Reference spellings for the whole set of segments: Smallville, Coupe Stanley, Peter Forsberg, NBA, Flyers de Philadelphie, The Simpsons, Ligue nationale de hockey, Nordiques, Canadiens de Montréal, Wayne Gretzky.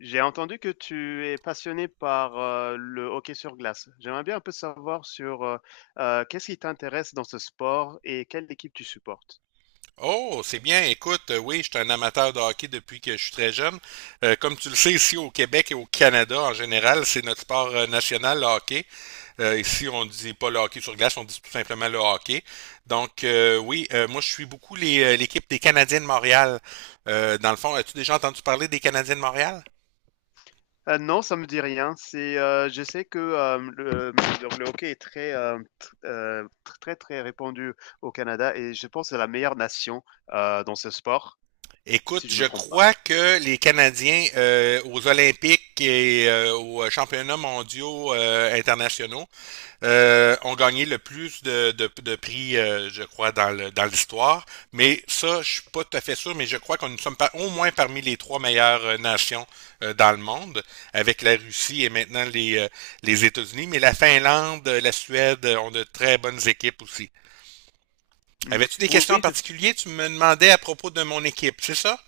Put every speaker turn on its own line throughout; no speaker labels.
J'ai entendu que tu es passionné par, le hockey sur glace. J'aimerais bien un peu savoir sur, qu'est-ce qui t'intéresse dans ce sport et quelle équipe tu supportes?
Oh, c'est bien. Écoute, oui, je suis un amateur de hockey depuis que je suis très jeune. Comme tu le sais, ici au Québec et au Canada en général, c'est notre sport national, le hockey. Ici, on ne dit pas le hockey sur glace, on dit tout simplement le hockey. Oui, moi, je suis beaucoup l'équipe des Canadiens de Montréal. Dans le fond, as-tu déjà entendu parler des Canadiens de Montréal?
Non, ça me dit rien. C'est, je sais que, hem, le donc le hockey est très, hem, tr tr très, très répandu au Canada et je pense que c'est la meilleure nation, dans ce sport,
Écoute,
si je
je
me trompe pas.
crois que les Canadiens aux Olympiques et aux championnats mondiaux internationaux ont gagné le plus de prix, je crois, dans l'histoire. Mais ça, je suis pas tout à fait sûr, mais je crois qu'on nous sommes par- au moins parmi les trois meilleures nations dans le monde, avec la Russie et maintenant les États-Unis. Mais la Finlande, la Suède ont de très bonnes équipes aussi.
Mmh.
Avais-tu des
Oui,
questions en
oui,
particulier? Tu me demandais à propos de mon équipe, c'est ça?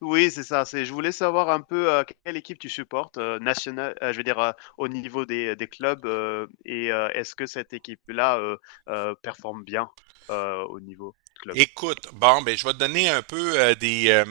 oui, c'est ça, c'est je voulais savoir un peu, quelle équipe tu supportes, nationale, je veux dire, au niveau des clubs, est-ce que cette équipe-là, performe bien, au niveau de club?
Écoute, bon, ben, je vais te donner un peu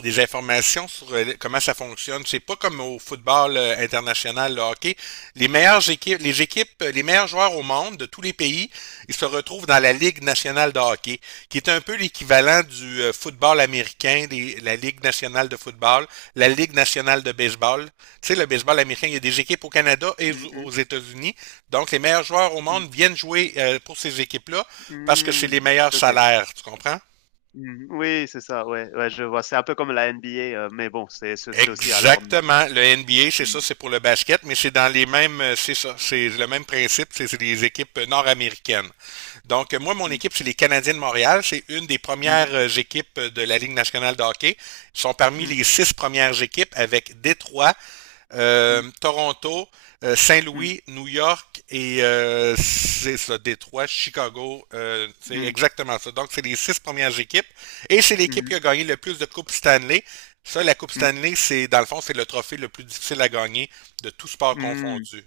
des informations sur comment ça fonctionne. C'est pas comme au football international, le hockey. Les meilleures équipes, les meilleurs joueurs au monde de tous les pays, ils se retrouvent dans la Ligue nationale de hockey qui est un peu l'équivalent du football américain, la Ligue nationale de football, la Ligue nationale de baseball. Tu sais, le baseball américain, il y a des équipes au Canada et
Mmh mh.
aux États-Unis. Donc, les meilleurs joueurs au
Mmh.
monde viennent jouer pour ces équipes-là parce que c'est les
Mmh.
meilleurs
OK.
salaires, tu comprends?
Mmh. Oui, c'est ça, ouais, ouais, je vois. C'est un peu comme la NBA, mais bon, c'est aussi à leur mmh
Exactement. Le NBA, c'est ça,
mh.
c'est pour le basket, mais c'est dans les c'est ça, c'est le même principe, c'est les équipes nord-américaines. Moi, mon
Mmh.
équipe, c'est les Canadiens de Montréal. C'est une des
Mmh.
premières équipes de la Ligue nationale de hockey. Ils sont parmi
Mmh.
les six premières équipes avec Détroit,
Mmh.
Toronto,
Mmh.
Saint-Louis, New York Détroit, Chicago, c'est
Mmh.
exactement ça. Donc, c'est les six premières équipes et c'est
Mmh
l'équipe qui
mh.
a gagné le plus de coupes Stanley. Ça, la Coupe Stanley, c'est dans le fond, c'est le trophée le plus difficile à gagner de tout sport
Mmh.
confondu.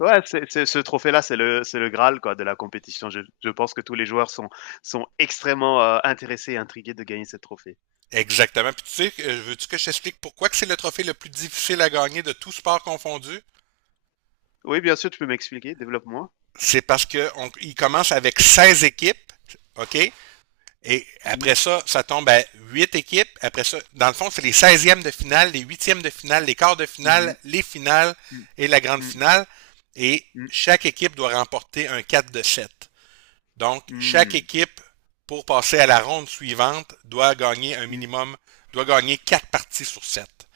Ouais, c'est ce trophée-là, c'est le graal quoi de la compétition. Je pense que tous les joueurs sont sont extrêmement, intéressés et intrigués de gagner ce trophée.
Exactement. Puis tu sais, veux-tu que je t'explique pourquoi que c'est le trophée le plus difficile à gagner de tout sport confondu?
Oui, bien sûr, tu peux m'expliquer, développe-moi.
C'est parce que on- il commence avec 16 équipes, OK? Et
Mmh.
après ça, ça tombe à 8 équipes. Après ça, dans le fond, c'est les seizièmes de finale, les huitièmes de finale, les quarts de
Mmh mh.
finale, les finales
Mmh.
et la grande
Mmh.
finale. Et chaque équipe doit remporter un 4 de 7. Donc, chaque
Mmh.
équipe, pour passer à la ronde suivante, doit gagner un
Mmh.
minimum, doit gagner quatre parties sur sept.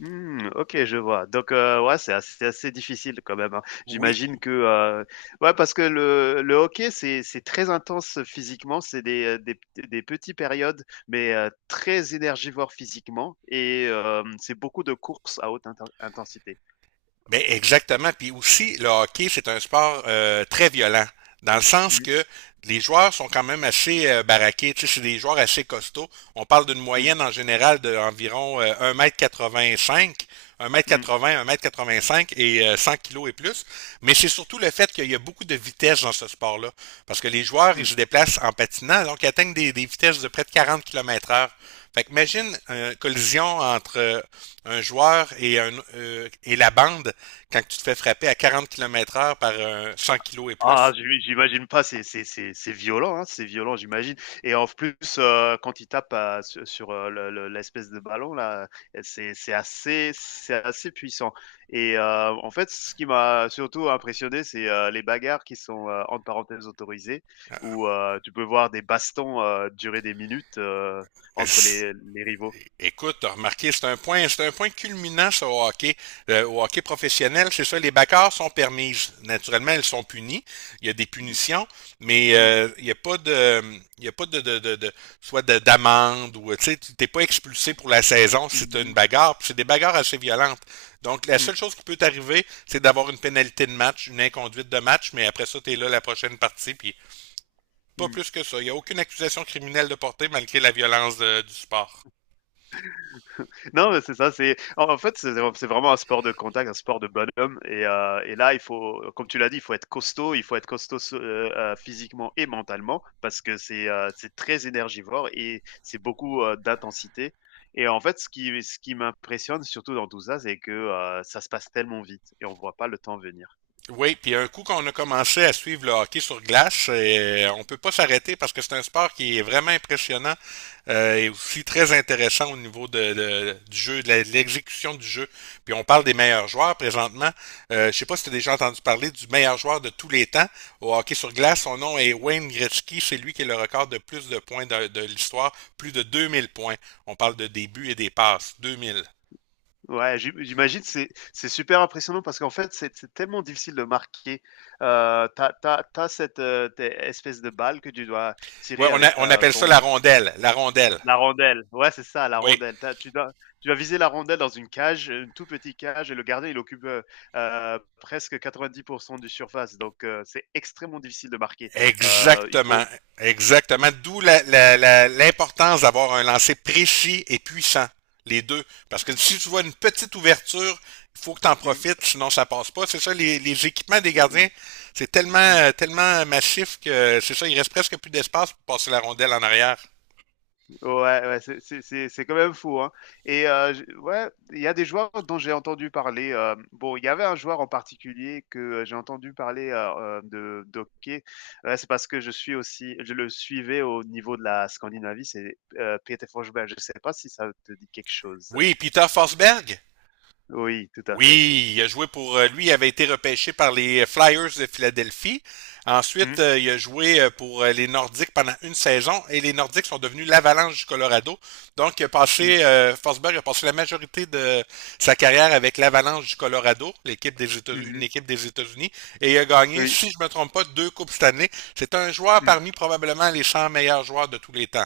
Mmh, OK, je vois. Donc, ouais, c'est assez difficile quand même, hein.
Oui,
J'imagine que, ouais, parce que le hockey, c'est très intense physiquement, c'est des petits périodes, mais, très énergivores physiquement et c'est beaucoup de courses à haute intensité.
ben exactement. Puis aussi, le hockey, c'est un sport très violent, dans le sens
Mmh,
que les joueurs sont quand même assez baraqués. Tu sais, c'est des joueurs assez costauds. On parle d'une
mmh,
moyenne en général d'environ de environ 1m85. 1 un mètre
mmh,
quatre-vingt, 85 et 100 kg et plus. Mais c'est surtout le fait qu'il y a beaucoup de vitesse dans ce sport-là. Parce que les joueurs, ils
mmh.
se déplacent en patinant, donc ils atteignent des vitesses de près de 40 km heure. Fait que imagine une collision entre un joueur et la bande quand tu te fais frapper à 40 km heure par un 100 kg et
Ah,
plus.
j'imagine pas, c'est c'est violent, hein, c'est violent, j'imagine et en plus, quand il tape, su sur, le l'espèce de ballon là, c'est assez puissant et en fait, ce qui m'a surtout impressionné, c'est, les bagarres qui sont, entre parenthèses «autorisées» où, tu peux voir des bastons, durer des minutes, entre les rivaux.
Écoute, t'as remarqué, c'est un point culminant ça, au hockey professionnel, c'est ça. Les backers sont permises, naturellement, elles sont punies. Il y a des
Mmh,
punitions, mais
mmh.
il y a pas de soit d'amende ou tu sais, t'es pas expulsé pour la saison si
Mmh
t'as une
mh.
bagarre. Puis c'est des bagarres assez violentes. Donc la seule
Mmh.
chose qui peut t'arriver, c'est d'avoir une pénalité de match, une inconduite de match, mais après ça, t'es là la prochaine partie, puis pas
Mmh.
plus que ça. Il n'y a aucune accusation criminelle de portée malgré la violence du sport.
Non, mais c'est ça. C'est en fait, c'est vraiment un sport de contact, un sport de bonhomme. Et là, il faut, comme tu l'as dit, il faut être costaud. Il faut être costaud physiquement et mentalement parce que c'est très énergivore et c'est beaucoup d'intensité. Et en fait, ce qui m'impressionne surtout dans tout ça, c'est que ça se passe tellement vite et on voit pas le temps venir.
Oui, puis un coup qu'on a commencé à suivre le hockey sur glace, on peut pas s'arrêter parce que c'est un sport qui est vraiment impressionnant et aussi très intéressant au niveau du jeu, de de l'exécution du jeu. Puis on parle des meilleurs joueurs présentement. Je sais pas si tu as déjà entendu parler du meilleur joueur de tous les temps au hockey sur glace. Son nom est Wayne Gretzky. C'est lui qui est le record de plus de points de l'histoire, plus de 2000 points. On parle de début et des passes, 2000.
Ouais, j'imagine, c'est super impressionnant parce qu'en fait, c'est tellement difficile de marquer. T'as t'as tu cette, tu espèce de balle que tu dois
Ouais,
tirer avec
on
ta
appelle ça la
ton
rondelle. La rondelle.
la rondelle. Ouais, c'est ça, la
Oui,
rondelle. T'as tu dois viser la rondelle dans une cage, une tout petit cage et le gardien, il occupe, presque 90 du surface donc c'est extrêmement difficile de marquer. Il
exactement.
faut mmh,
Exactement. D'où l'importance d'avoir un lancer précis et puissant, les deux. Parce que si tu vois une petite ouverture, il faut que tu en
mmh,
profites, sinon ça passe pas. C'est ça, les équipements des
mmh,
gardiens,
mmh,
c'est tellement,
mmh.
tellement massif que c'est ça, il reste presque plus d'espace pour passer la rondelle en arrière.
Ouais, ouais, c'est c'est quand même fou, hein et je ouais, il y a des joueurs dont j'ai entendu parler, bon, il y avait un joueur en particulier que, j'ai entendu parler, hem, de d'hockey. C'est parce que je suis aussi je le suivais au niveau de la Scandinavie, c'est, Peter Forsberg. Je sais pas si ça te dit quelque chose?
Oui, Peter Forsberg.
Oui, tout à fait.
Oui, il a joué pour lui, il avait été repêché par les Flyers de Philadelphie. Ensuite,
Mmh.
il a joué pour les Nordiques pendant une saison et les Nordiques sont devenus l'Avalanche du Colorado. Donc, il a
Mmh.
passé, Forsberg a passé la majorité de sa carrière avec l'Avalanche du Colorado,
Mmh
une
mmh.
équipe des États-Unis, et il a gagné,
Oui.
si je me trompe pas, deux coupes cette année. C'est un joueur
Mmh.
parmi probablement les 100 meilleurs joueurs de tous les temps.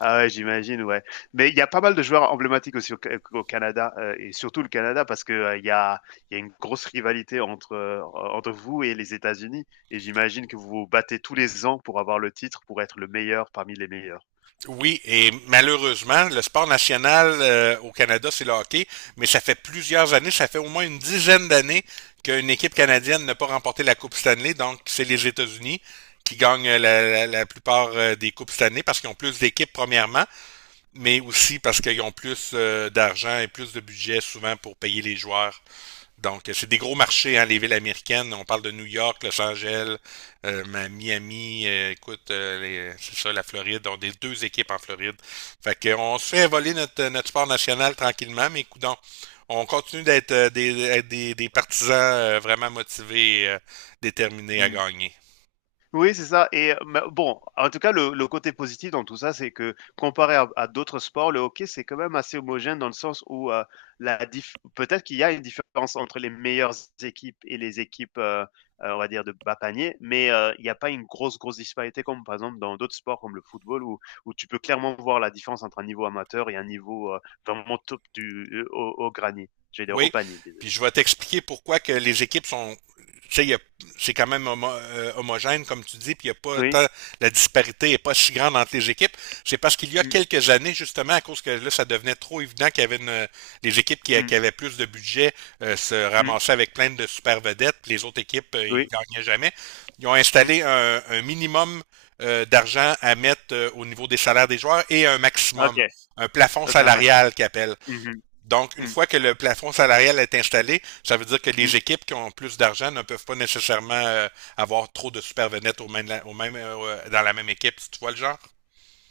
Ah ouais, j'imagine, ouais. Mais il y a pas mal de joueurs emblématiques aussi au, au Canada, et surtout le Canada, parce que il y a une grosse rivalité entre, entre vous et les États-Unis. Et j'imagine que vous vous battez tous les ans pour avoir le titre, pour être le meilleur parmi les meilleurs.
Oui, et malheureusement, le sport national au Canada, c'est le hockey, mais ça fait plusieurs années, ça fait au moins une dizaine d'années qu'une équipe canadienne n'a pas remporté la Coupe Stanley, donc c'est les États-Unis qui gagnent la plupart des Coupes Stanley parce qu'ils ont plus d'équipes premièrement, mais aussi parce qu'ils ont plus d'argent et plus de budget souvent pour payer les joueurs donc, c'est des gros marchés, hein, les villes américaines. On parle de New York, Los Angeles, euh, Miami, c'est ça, la Floride. On a des deux équipes en Floride. Fait qu'on se fait voler notre, notre sport national tranquillement, mais coudons, on continue d'être des partisans vraiment motivés et déterminés à
Mm.
gagner.
Oui, c'est ça et bah, bon, en tout cas, le côté positif dans tout ça, c'est que comparé à d'autres sports, le hockey, c'est quand même assez homogène dans le sens où, la diff peut-être qu'il y a une différence entre les meilleures équipes et les équipes, on va dire de bas panier, mais il n'y a pas une grosse, grosse disparité comme par exemple dans d'autres sports comme le football où tu peux clairement voir la différence entre un niveau amateur et un niveau, vraiment top du, au granier, j'allais dire au
Oui,
panier,
puis
désolé.
je vais t'expliquer pourquoi que les équipes sont, tu sais, c'est quand même homogène, comme tu dis, puis il y a pas
Oui.
tant, la disparité est pas si grande entre les équipes. C'est parce qu'il y a
Mmh,
quelques années, justement, à cause que là, ça devenait trop évident qu'il y avait une, les équipes qui
mmh,
avaient plus de budget se
mmh,
ramassaient avec plein de super vedettes, puis les autres équipes, ils
oui,
gagnaient jamais. Ils ont
mmh.
installé un minimum d'argent à mettre au niveau des salaires des joueurs et un maximum,
OK,
un plafond
OK, un match.
salarial qu'ils appellent.
Mmh mh,
Donc, une
mmh.
fois que le plafond salarial est installé, ça veut dire que les
Mmh.
équipes qui ont plus d'argent ne peuvent pas nécessairement avoir trop de supervenettes au même, dans la même équipe, si tu vois le genre.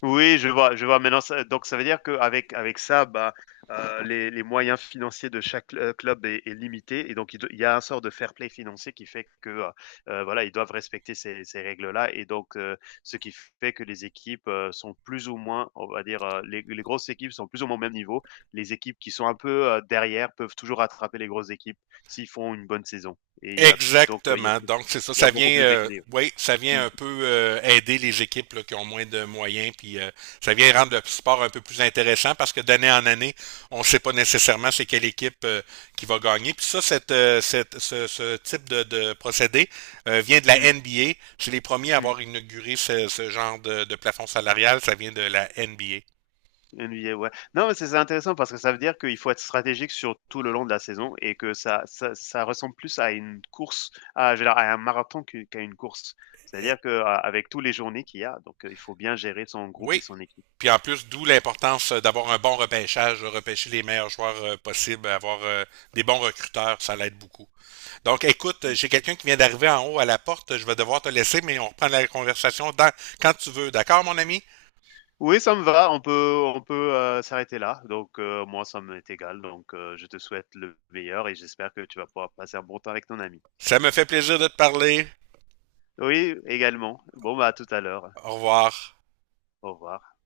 Oui, je vois, je vois. Maintenant, ça donc ça veut dire qu'avec avec ça, bah, les moyens financiers de chaque, club est limité et donc il y a un sort de fair play financier qui fait que, voilà, ils doivent respecter ces règles-là et donc ce qui fait que les équipes, sont plus ou moins, on va dire, les grosses équipes sont plus ou moins au même niveau. Les équipes qui sont un peu, derrière peuvent toujours rattraper les grosses équipes s'ils font une bonne saison et il y a donc
Exactement. Donc, c'est ça.
il y a
Ça
beaucoup
vient,
plus d'équilibre.
oui, ça vient
Mmh.
un peu aider les équipes là, qui ont moins de moyens. Puis, ça vient rendre le sport un peu plus intéressant parce que d'année en année, on ne sait pas nécessairement c'est quelle équipe qui va gagner. Puis ça, ce type de procédé vient de la
Mmh.
NBA. C'est les premiers à
Mmh.
avoir inauguré ce genre de plafond salarial. Ça vient de la NBA.
NBA, ouais. Non, mais c'est intéressant parce que ça veut dire qu'il faut être stratégique sur tout le long de la saison et que ça ressemble plus à une course, à, je veux dire, à un marathon qu'à une course. C'est-à-dire que avec tous les journées qu'il y a, donc il faut bien gérer son groupe et
Oui.
son équipe.
Puis en plus, d'où l'importance d'avoir un bon repêchage, de repêcher les meilleurs joueurs possibles, avoir des bons recruteurs, ça l'aide beaucoup. Donc écoute, j'ai quelqu'un qui vient d'arriver en haut à la porte, je vais devoir te laisser, mais on reprend la conversation quand tu veux. D'accord, mon ami?
Oui, ça me va. On peut s'arrêter là. Donc moi, ça m'est égal. Donc je te souhaite le meilleur et j'espère que tu vas pouvoir passer un bon temps avec ton ami.
Ça me fait plaisir de te parler.
Oui, également. Bon, bah à tout à l'heure.
Au revoir.
Au revoir.